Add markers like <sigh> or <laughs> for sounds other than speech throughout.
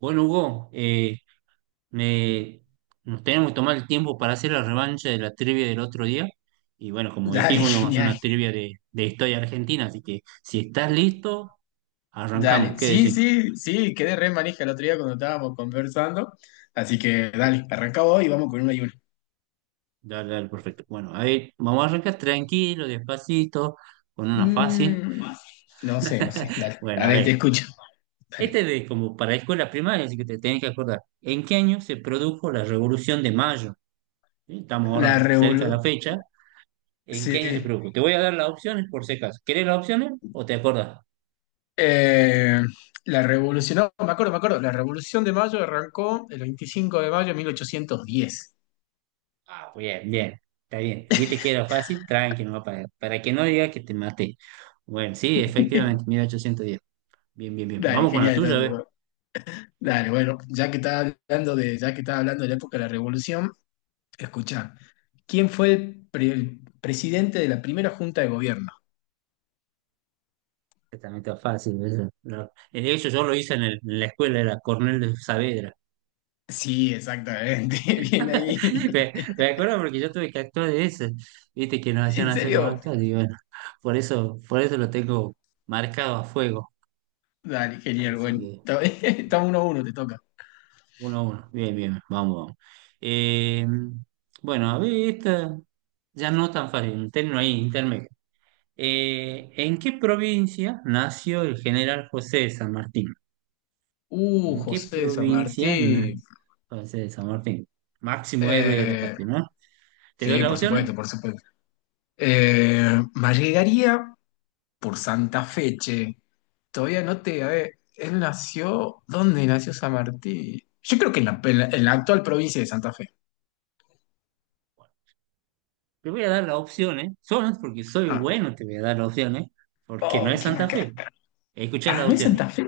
Bueno, Hugo, me- nos tenemos que tomar el tiempo para hacer la revancha de la trivia del otro día. Y bueno, como Dale, dijimos, íbamos a <laughs> hacer genial. una trivia de historia argentina. Así que si estás listo, arrancamos. Dale. ¿Qué Sí, decir? sí, sí, quedé re manija el otro día cuando estábamos conversando. Así que dale, arranca hoy y vamos con una y una. Dale, dale, perfecto. Bueno, a ver, vamos a arrancar tranquilo, despacito, con una fácil. Mm, no sé, no sé. <laughs> Dale. A Bueno, a ver, te ver, escucho. Dale. este es de como para escuela primaria, así que te tenés que acordar. ¿En qué año se produjo la Revolución de Mayo? ¿Sí? Estamos La ahora cerca de la revolución. fecha. ¿En qué año se Sí. produjo? Te voy a dar las opciones por si acaso. ¿Querés las opciones o te acordás? Eh, la revolución, no, me acuerdo, me acuerdo. La revolución de mayo arrancó el 25 de mayo de 1810. Ah, bien, bien. Está bien. Viste que era fácil, tranqui, no va para que no diga que te maté. Bueno, sí, efectivamente, <laughs> 1810. Bien, bien, bien. Dale, Vamos con la genial. tuya, Entonces, ¿ves? Ver. bueno. Dale, bueno, ya que estás hablando de la época de la revolución. Escucha, ¿quién fue el presidente de la primera junta de gobierno? Que también está fácil. Eso. No. De hecho, yo lo hice en la escuela, era Cornel de Saavedra. Sí, exactamente, <laughs> bien ahí. <laughs> Me acuerdo porque yo tuve que actuar de eso. Viste que nos hacían ¿En hacer los serio? actos y bueno, por eso lo tengo marcado a fuego. Dale, genial, bueno. Así. <laughs> Estamos uno a uno, te toca. 1-1. Bien, bien, vamos, vamos. Eh, bueno, a ver, esta ya no tan fácil, un término ahí, intermedio. ¿En qué provincia nació el general José de San Martín? ¿En qué José de San provincia nació Martín. José de San Martín? Máximo héroe de la Eh, patria, ¿no? ¿Te doy sí, las por opciones? supuesto, por supuesto. Me llegaría por Santa Fe, che. Todavía no te. A ver, él nació. ¿Dónde nació San Martín? Yo creo que en la actual provincia de Santa Fe. Te voy a dar las opciones, solo porque soy Ah. bueno, te voy a dar las opciones, porque no Oh, es qué Santa macana. Fe. Escuchá Ah, las ¿no es opciones, Santa Fe?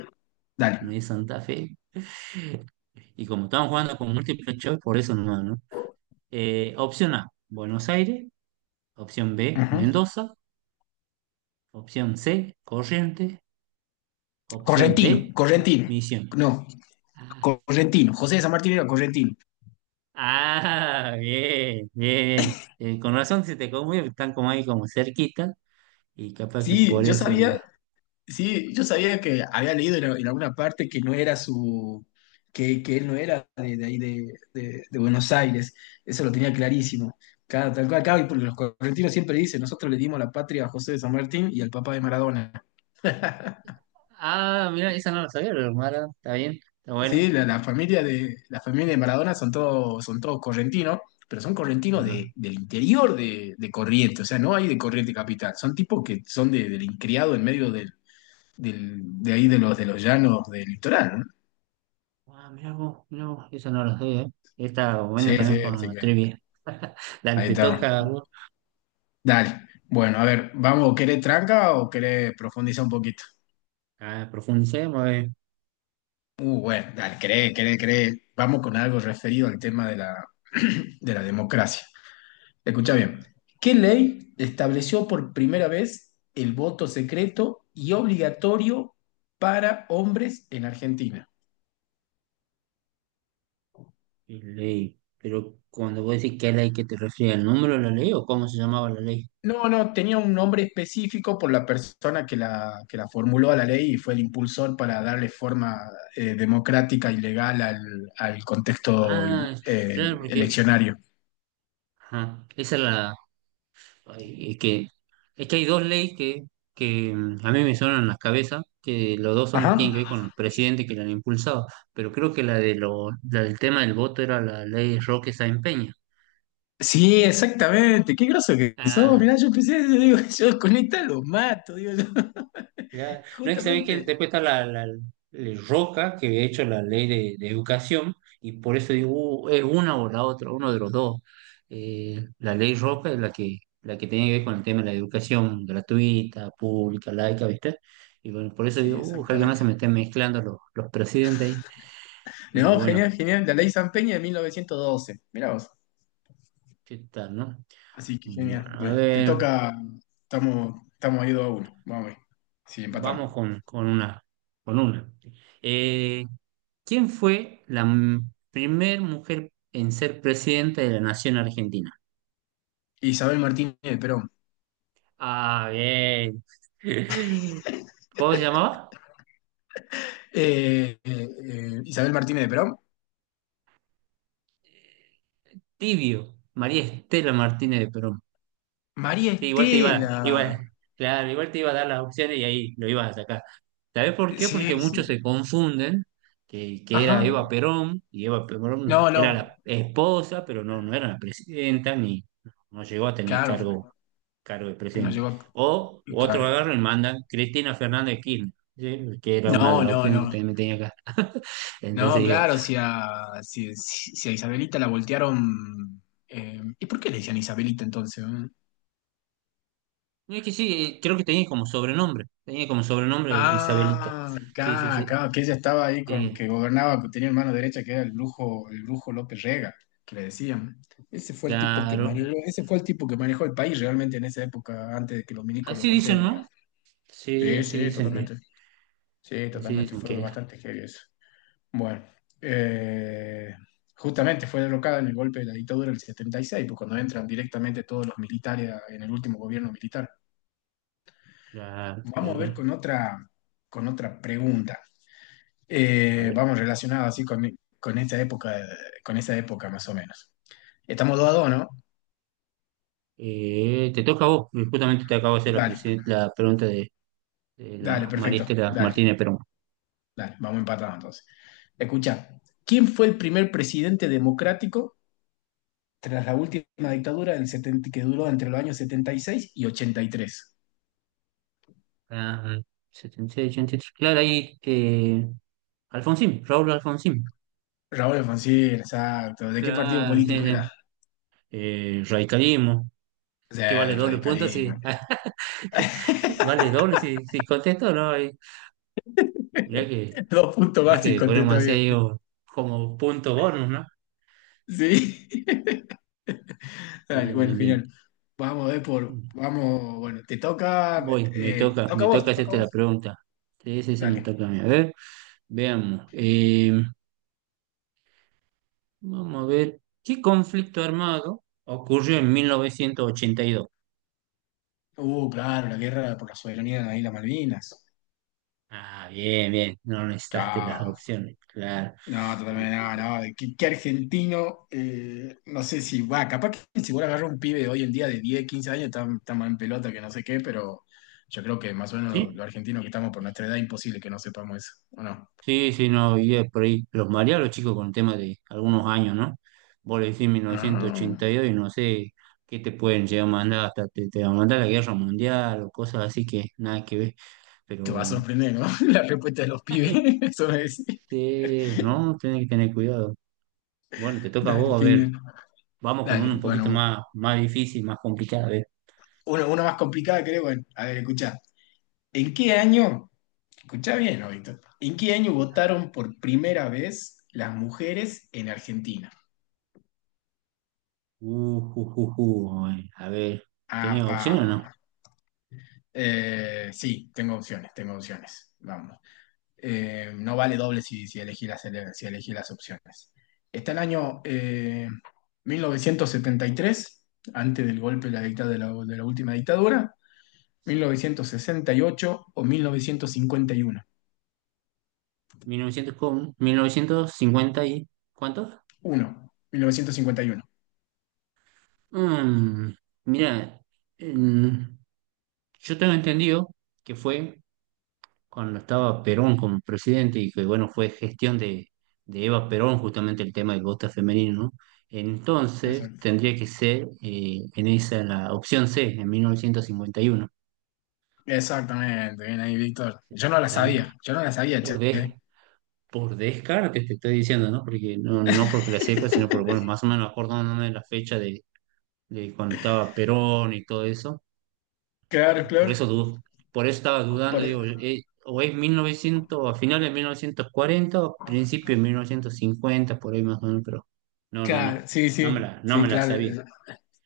no Dale. es Santa Fe. Y como estamos jugando con múltiples choice, por eso no, ¿no? Opción A, Buenos Aires. Opción B, Ujú. Mendoza. Opción C, Corrientes. Opción Correntino, D, Correntino. Misiones. No, Ah, Correntino. José de San Martín era Correntino. <laughs> ah, bien, bien. Con razón se te conmueve, están como ahí como cerquita y capaz que Sí, por yo eso. Sabía, sí, yo sabía que había leído en alguna parte que no era su, que él no era de ahí de Buenos Aires. Eso lo tenía clarísimo. Cada, tal cual, claro, y porque los correntinos siempre dicen, nosotros le dimos la patria a José de San Martín y al papá de Maradona. <laughs> Ah, mira, esa no la sabía, pero Mara, está bien, está bueno. Sí, la familia de la familia de Maradona son todos correntinos, pero son correntinos Ajá. del interior de Corrientes, o sea, no hay de Corrientes capital, son tipos que son del criado en medio de ahí de los llanos del litoral, ¿no? Ah, mira vos, esa no la sabía. Está bueno Sí, también sí, con así la que trivia. <laughs> Dale, ahí te está. toca a vos. Dale. Bueno, a ver, vamos, ¿querés tranca o querés profundizar un poquito? Ah, profundicemos, a. Bueno, dale, querés. Vamos con algo referido al tema de la <clears throat> de la democracia. Escucha bien. ¿Qué ley estableció por primera vez el voto secreto y obligatorio para hombres en Argentina? Y ley. Pero cuando vos decís qué ley, ¿qué te refieres? ¿Al número de la ley o cómo se llamaba la ley? No, no, tenía un nombre específico por la persona que la formuló a la ley y fue el impulsor para darle forma democrática y legal al contexto Ah, claro, porque eleccionario. ajá, esa es la. Ay, es que, hay dos leyes que a mí me suenan en la cabeza, que los dos Ajá. son, tienen que ver con el presidente que la han impulsado, pero creo que la del tema del voto era la ley Roque Sáenz Peña. Sí, exactamente. Qué groso que sos. Ah, Mirá, yo empecé, yo digo, <laughs> yo con esta los mato, digo yo. ya, <laughs> no es que sabéis que Justamente. después está la, Roca, que he hecho la ley de educación, y por eso digo, es una o la otra, uno de los dos. La ley Roca es la que tiene que ver con el tema de la educación gratuita, pública, laica, ¿viste? Y bueno, por eso Sí, digo, ojalá que no exactamente. se me estén mezclando los presidentes ahí, pero No, bueno, genial, genial. La ley San Peña de 1912. Mirá vos. ¿qué tal, no? Así que Bueno, genial. a Bueno, te ver, toca. Estamos ahí 2 a uno. Vamos a ver. Sí, vamos empatamos. con una. Eh, ¿Quién fue primer mujer en ser presidenta de la Nación Argentina? Isabel Martínez de Perón. Ah, bien. <laughs> ¿Cómo se llamaba? Isabel Martínez de Perón. Tibio. María Estela Martínez de Perón. María Sí, igual te iba, Estela. igual, claro, igual te iba a dar las opciones y ahí lo ibas a sacar. ¿Sabes por qué? Sí, Porque sí. muchos se confunden que era Ajá. Eva Perón y Eva Perón No, era la no. esposa, pero no, no era la presidenta ni no llegó a tener Claro. cargo de Nos presidente. llegó a. O otro Claro. agarro y mandan Cristina Fernández de Kirchner, ¿sí? Que era una de No, las no, opciones que no. también tenía acá. <laughs> Entonces No, digo, claro, si a Isabelita la voltearon. ¿Y por qué le decían Isabelita entonces? ¿Eh? no es que sí, creo que tenía como sobrenombre Isabelita. Ah, Sí, sí, acá, sí. acá, que ella estaba ahí con Sí, que gobernaba, que tenía el mano derecha, que era el brujo López Rega, que le decían. Ese fue el tipo que claro. manejó, ese fue el tipo que manejó el país realmente en esa época, antes de que los milicos lo Así dicen, volteen, digamos. ¿no? Sí, Sí, sí, totalmente. Sí, así totalmente, dicen fue que bastante heavy eso. Bueno, eh, justamente fue derrocada en el golpe de la dictadura del 76, pues cuando entran directamente todos los militares en el último gobierno militar. la- Vamos a ver la- con otra pregunta. a ver, Vamos relacionado así con esta época, con esa época más o menos. Estamos dos a dos, ¿no? Te toca a vos, justamente te acabo de hacer la, Dale, presi- la pregunta de dale, la María perfecto, Estela dale, Martínez Perón. dale, vamos empatados entonces. Escucha, ¿quién fue el primer presidente democrático tras la última dictadura del 70 que duró entre los años setenta y seis y ochenta y tres? Ah, setenta y 83. Claro, ahí Alfonsín, Raúl Alfonsín. Raúl Alfonsín, exacto. ¿De qué partido Claro, sí, político sí. era? Radicalismo, O que sea, vale del doble punto si radicalismo. <laughs> vale doble si, contesto, ¿no? Y mirá que, <laughs> Dos puntos mirá que básicos, podemos contesta hacer bien. ahí como punto bonus, ¿no? Sí. Dale, Bien, bueno, bien, bien. genial. Vamos a ver por. Vamos, bueno, te toca. Voy, me Te toca, toca a me vos, toca te toca a hacerte la vos. pregunta. Sí, sí, sí, me Dale. toca a mí. A ver, veamos. Vamos a ver, ¿qué conflicto armado ocurrió en 1982? Claro, la guerra por la soberanía de las Islas Malvinas. Ah, bien, bien, no necesitaste las Claro. opciones, claro. No, Sí, totalmente, sí, no, sí. no. de ¿Qué argentino? No sé si va, capaz que si vos agarras un pibe de hoy en día de 10 15 años, está más en pelota que no sé qué, pero yo creo que más o menos los, Sí, los argentinos que estamos por nuestra edad, imposible que no sepamos eso, ¿o no? sí, sí, no, y por ahí los mareaba los chicos con el tema de algunos años, ¿no? Vos le decís mil novecientos Ah, ochenta y dos y no sé qué te pueden llegar a mandar, hasta te van a mandar la guerra mundial o cosas así que nada que ver, te va a pero sorprender, ¿no? <laughs> La respuesta de los pibes, <laughs> eso es. sí, no, tenés que tener cuidado. Bueno, te toca a Dale, vos, a ver, genial. vamos con Dale, uno un poquito bueno, más difícil, más complicado, a ver. uno, una más complicada creo. Bueno, a ver, escucha. ¿En qué año, escucha bien, ¿no, Víctor? ¿En qué año votaron por primera vez las mujeres en Argentina? Ay, a ver, ¿tenés Apa. opción o no? Sí, tengo opciones, tengo opciones. Vamos. No vale doble si elegí las, ele- si elegí las opciones. Está el año 1973 antes del golpe de la última dictadura, mil Sí. novecientos sesenta y ocho o 1951 Mil novecientos cincuenta y ¿cuánto? 1951. Mm, mira, en- yo tengo entendido que fue cuando estaba Perón como presidente y que, bueno, fue gestión de Eva Perón justamente el tema del voto femenino, ¿no? Entonces Exacto. tendría que ser en esa la opción C, en Exactamente, bien ahí, Víctor. Yo no la 1951. ¿Eh? sabía, yo no la sabía, Por, che. des- por descarte te estoy diciendo, ¿no? Porque no, no porque la sepa, sino porque, bueno, más o menos acordándome de la fecha de cuando estaba Perón y todo eso. Claro, Y Por claro. eso, du- por eso estaba dudando, Por- e, digo, o es 1900 a finales de 1940 o principio de 1950 por ahí más o menos, pero no, no, claro, no, sí, no sí, me la, no sí, me la claro. sabía.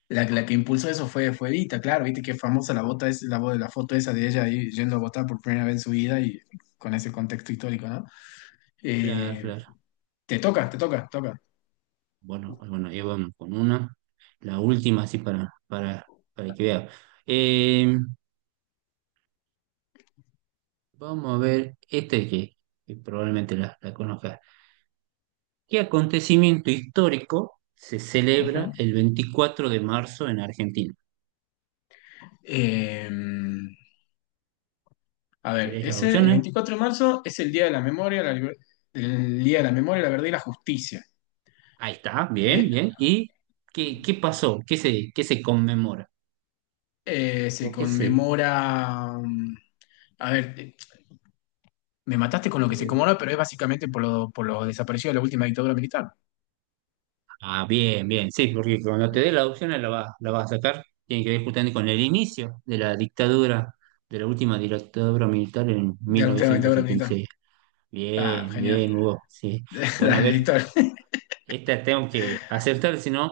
La que impulsó eso fue Evita, claro, viste que famosa la bota es la foto esa de ella ahí yendo a votar por primera vez en su vida y con ese contexto histórico, ¿no? Claro, Eh, claro. Te toca, te toca, te toca. Bueno, ah, bueno, ahí vamos con una. La última, así para que vea. Eh, vamos a ver este que probablemente la conozcas. ¿Qué acontecimiento histórico se celebra Ujú. el 24 de marzo en Argentina? Eh, a ver, ¿Querés las ese, el opciones? 24 de marzo es el Día de la Memoria, la liber- el Día de la Memoria, la Verdad y la Justicia. Ahí está, bien, Eh, bien. ¿Y qué pasó? ¿Qué se conmemora? Se ¿Por qué se conmemora. A ver, me mataste con lo te que se dé? conmemora, pero es básicamente por lo desaparecido de la última dictadura militar. Ah, bien, bien, sí, porque cuando te dé Eh, la opción la vas a sacar. Tiene que ver justamente con el inicio de la dictadura, de la última dictadura militar en De mil la última novecientos dictadura setenta militar. y seis. Ah, Bien, genial. bien, Hugo, sí. <laughs> Bueno, a Dale, ver, Víctor. <laughs> esta tengo que acertar, si no,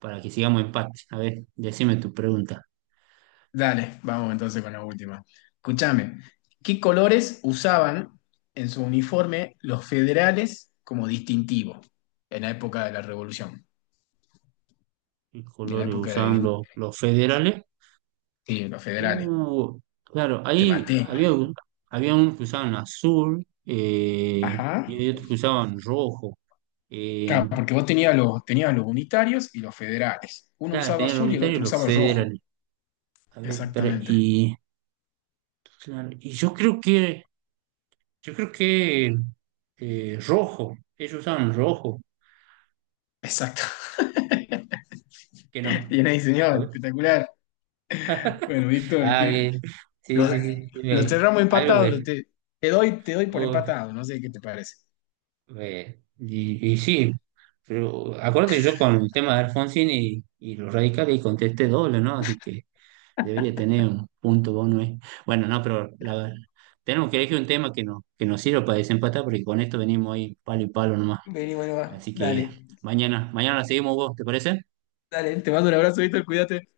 para que sigamos empate. A ver, decime tu pregunta. Dale, vamos entonces con la última. Escúchame, ¿qué colores usaban en su uniforme los federales como distintivo en la época de la Revolución? ¿Qué ¿Y en la colores época de la usaban independencia? los federales? Sí, los federales. Uh, claro, Te ahí maté. había unos que usaban azul y Ajá. había otros que usaban rojo. Eh, Claro, porque vos tenías los unitarios y los federales. Uno claro, usaba tenían los azul y el unitarios y otro los usaba rojo. federales. A ver, Exactamente. y, claro, y yo creo que rojo, ellos usaban rojo, Exacto. <laughs> que no. Bien ahí, A señor. ver. Espectacular. Bueno, Víctor, Ah, que bien. lo, Sí, sí, sí. Sí, lo cerramos algo empatado. Lo te, te doy por ve. empatado. No sé qué te parece. Y sí, pero acuérdate yo con el tema de Alfonsín y los radicales y contesté doble, ¿no? Así que debería tener un punto bono ahí. Bueno, no, pero tenemos que elegir un tema que, no, que nos sirva para desempatar porque con esto venimos ahí palo y palo nomás. Vení, bueno, va. Así que Dale. mañana, mañana la seguimos vos, ¿te parece? Dale, te mando un abrazo, Víctor. Cuídate.